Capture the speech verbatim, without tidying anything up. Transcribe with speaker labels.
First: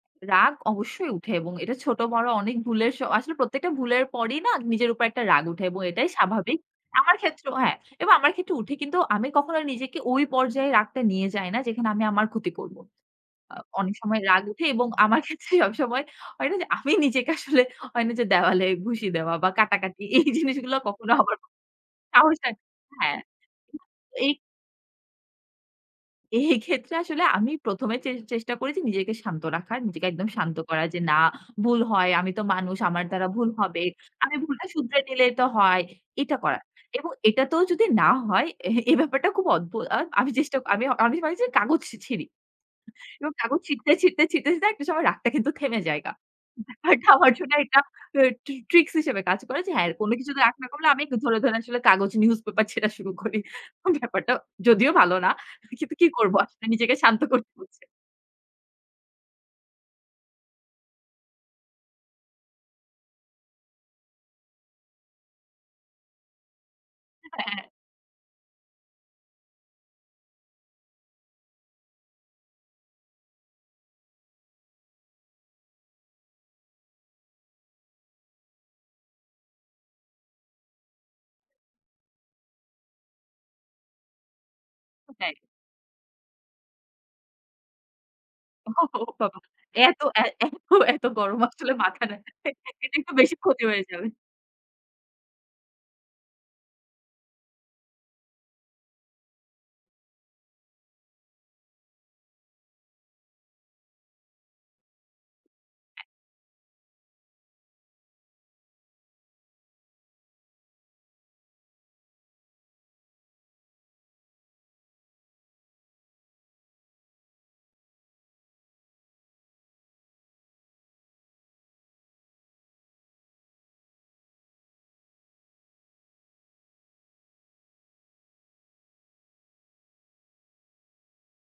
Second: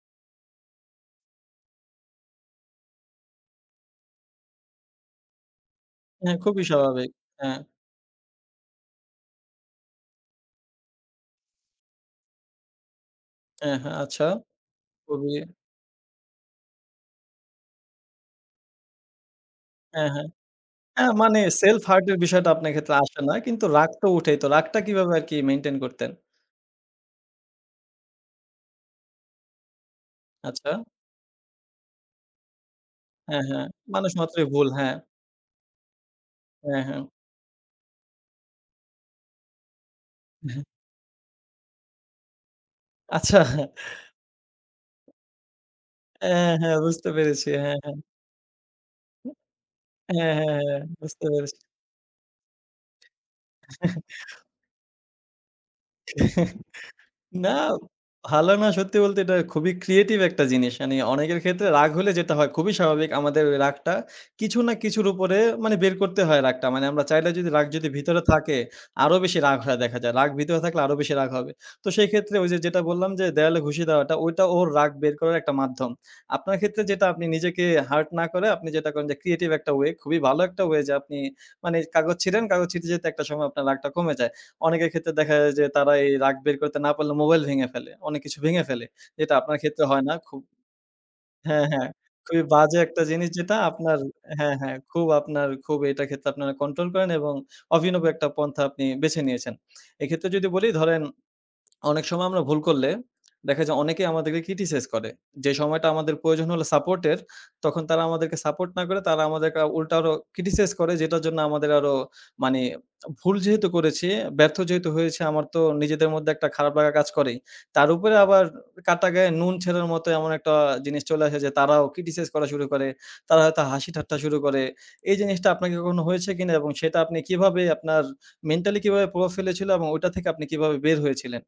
Speaker 1: রাগ অবশ্যই উঠে এবং এটা ছোট বড় অনেক ভুলের স আসলে প্রত্যেকটা ভুলের পরেই না নিজের উপর একটা রাগ উঠে এবং এটাই
Speaker 2: হ্যাঁ,
Speaker 1: স্বাভাবিক।
Speaker 2: খুবই স্বাভাবিক।
Speaker 1: আমার ক্ষেত্রেও
Speaker 2: হ্যাঁ।
Speaker 1: হ্যাঁ, এবং আমার ক্ষেত্রেও উঠে কিন্তু আমি কখনো নিজেকে ওই পর্যায়ে রাগটা নিয়ে যাই না যেখানে আমি আমার ক্ষতি করব। আ
Speaker 2: এ
Speaker 1: অনেক
Speaker 2: হ্যাঁ,
Speaker 1: সময়
Speaker 2: আচ্ছা,
Speaker 1: রাগ উঠে এবং আমার
Speaker 2: কবি
Speaker 1: ক্ষেত্রে সবসময় হয় না যে, আমি নিজেকে আসলে হয় না যে, দেওয়ালে ঘুষি দেওয়া বা কাটাকাটি
Speaker 2: হ্যাঁ,
Speaker 1: এই
Speaker 2: হ্যাঁ।
Speaker 1: জিনিসগুলো কখনো
Speaker 2: অ্যাঁ
Speaker 1: আমার
Speaker 2: মানি সেলফ হার্ট এর বিষয়টা
Speaker 1: সাহসটা
Speaker 2: আপনার ক্ষেত্রে
Speaker 1: হ্যাঁ
Speaker 2: আসে না কিন্তু রাগ তো
Speaker 1: এই
Speaker 2: উঠেই তো। রাগটা কিভাবে আরকি মেইনটেইন করতেন?
Speaker 1: এই ক্ষেত্রে আসলে আমি প্রথম এ চে চেষ্টা করেছি নিজেকে শান্ত রাখার, নিজেকে একদম শান্ত
Speaker 2: আচ্ছা।
Speaker 1: করা যে, না ভুল হয়। আমি তো মানুষ, আমার দ্বারা
Speaker 2: হ্যাঁ,
Speaker 1: ভুল
Speaker 2: হ্যাঁ,
Speaker 1: হবে।
Speaker 2: মানুষ
Speaker 1: আমি
Speaker 2: মাত্রই
Speaker 1: ভুলটা
Speaker 2: ভুল, হ্যাঁ।
Speaker 1: শুধরে নিলেই তো হয়। এটা করা
Speaker 2: হ্যাঁ, হ্যাঁ।
Speaker 1: এবং এটা তোও যদি না হয়, এ এই ব্যাপারটা খুব অদ্ভুত। ও আমি চেষ্টা আমি আমি ভাবি যে কাগজ ছিঁড়ি এবং
Speaker 2: আচ্ছা।
Speaker 1: কাগজ ছিঁড়তে, ছিঁড়তে, ছিঁড়তে একটা সময় রাগটা কিন্তু থেমে জায়গা।
Speaker 2: অ্যাঁ হ্যাঁ,
Speaker 1: ব্যাপারটা
Speaker 2: বুঝতে
Speaker 1: আমার
Speaker 2: পেরেছি
Speaker 1: জন্য
Speaker 2: হ্যাঁ,
Speaker 1: একটা
Speaker 2: হ্যাঁ।
Speaker 1: ট্রি ট্রিক্স হিসেবে
Speaker 2: উ
Speaker 1: কাজ করে যে, হ্যাঁ, কোনো
Speaker 2: হ্যাঁ,
Speaker 1: কিছুতে
Speaker 2: হ্যাঁ,
Speaker 1: রাগ না
Speaker 2: হ্যাঁ,
Speaker 1: করলে আমি
Speaker 2: বুঝতে
Speaker 1: ধরে, ধরে
Speaker 2: পেরেছি।
Speaker 1: আসলে কাগজ নিউজ পেপার ছেঁড়া শুরু করি। ব্যাপারটা যদিও ভালো না। কিন্তু কি করব আসলে নিজেকে শান্ত করতে
Speaker 2: না,
Speaker 1: বলছে
Speaker 2: ভালো না, সত্যি বলতে এটা খুবই ক্রিয়েটিভ একটা জিনিস। মানি অনেকের ক্ষেত্রে রাগ হলে যেটা হয় খুবই স্বাভাবিক আমাদের রাগটা কিছু না কিছুর উপরে মানি বের করতে হয় রাগটা। মানি আমরা চাইলে যদি
Speaker 1: হ্যাঁ।
Speaker 2: রাগ যদি ভিতরে থাকে আরো বেশি রাগ হয়ে দেখা যায়। রাগ ভিতরে থাকলে আরো বেশি রাগ হবে। তো সেই ক্ষেত্রে ওইযে, যেটা বললাম যে, দেওয়ালে খুশি দেওয়াটা ওইটা ওর রাগ বের করার একটা মাধ্যম। আপনার ক্ষেত্রে যেটা আপনি নিজেকে হার্ট না করে আপনি যেটা করেন যে, ক্রিয়েটিভ একটা ওয়ে খুবই ভালো একটা ওয়ে যে, আপনি মানি কাগজ ছিঁড়েন কাগজ ছিঁড়তে, ছিঁড়তে যেতে একটা সময় আপনার রাগটা কমে যায়। অনেকের ক্ষেত্রে দেখা
Speaker 1: [unintelligible]
Speaker 2: যায় যে, তারা এই রাগ বের করতে না পারলে মোবাইল ভেঙে ফেলে। অনেক কিছু ভেঙে
Speaker 1: ও
Speaker 2: ফেলে। যেটা
Speaker 1: বাবা!
Speaker 2: আপনার ক্ষেত্রে
Speaker 1: এত,
Speaker 2: হয় না
Speaker 1: এত,
Speaker 2: খুব
Speaker 1: এত গরম
Speaker 2: হ্যাঁ,
Speaker 1: আসলে
Speaker 2: হ্যাঁ,
Speaker 1: মাথা না
Speaker 2: খুবই বাজে
Speaker 1: এটা
Speaker 2: একটা
Speaker 1: একটু
Speaker 2: জিনিস
Speaker 1: বেশি
Speaker 2: যেটা
Speaker 1: ক্ষতি হয়ে
Speaker 2: আপনার
Speaker 1: যাবে।
Speaker 2: হ্যাঁ, হ্যাঁ, খুব আপনার খুব এটার ক্ষেত্রে আপনারা কন্ট্রোল করেন এবং অভিনব একটা পন্থা আপনি বেছে নিয়েছেন। এক্ষেত্রে যদি বলি ধরেন অনেক সময় আমরা ভুল করলে দেখা যায় অনেকেই আমাদেরকে ক্রিটিসাইজ করে। যে সময়টা আমাদের প্রয়োজন হল সাপোর্ট এর তখন তারা আমাদেরকে সাপোর্ট না করে তারা আমাদেরকে উল্টা আরো ক্রিটিসাইজ করে যেটার জন্য আমাদের আরো মানি ভুল যেহেতু করেছি ব্যর্থ যেহেতু হয়েছে আমার তো নিজেদের মধ্যে একটা খারাপ লাগা কাজ করেই। তার উপরে আবার কাটা গায়ে নুন ছেনের মতো এমন একটা জিনিস চলে আসে যে, তারাও ক্রিটিসাইজ করা শুরু করে। তারা হয়তো হাসি ঠাট্টা শুরু করে। এই জিনিসটা আপনাকে কখনো হয়েছে কিনা এবং সেটা আপনি কিভাবে আপনার মেন্টালি কিভাবে প্রভাব ফেলেছিল? এবং ওইটা থেকে আপনি কিভাবে বের হয়েছিলেন?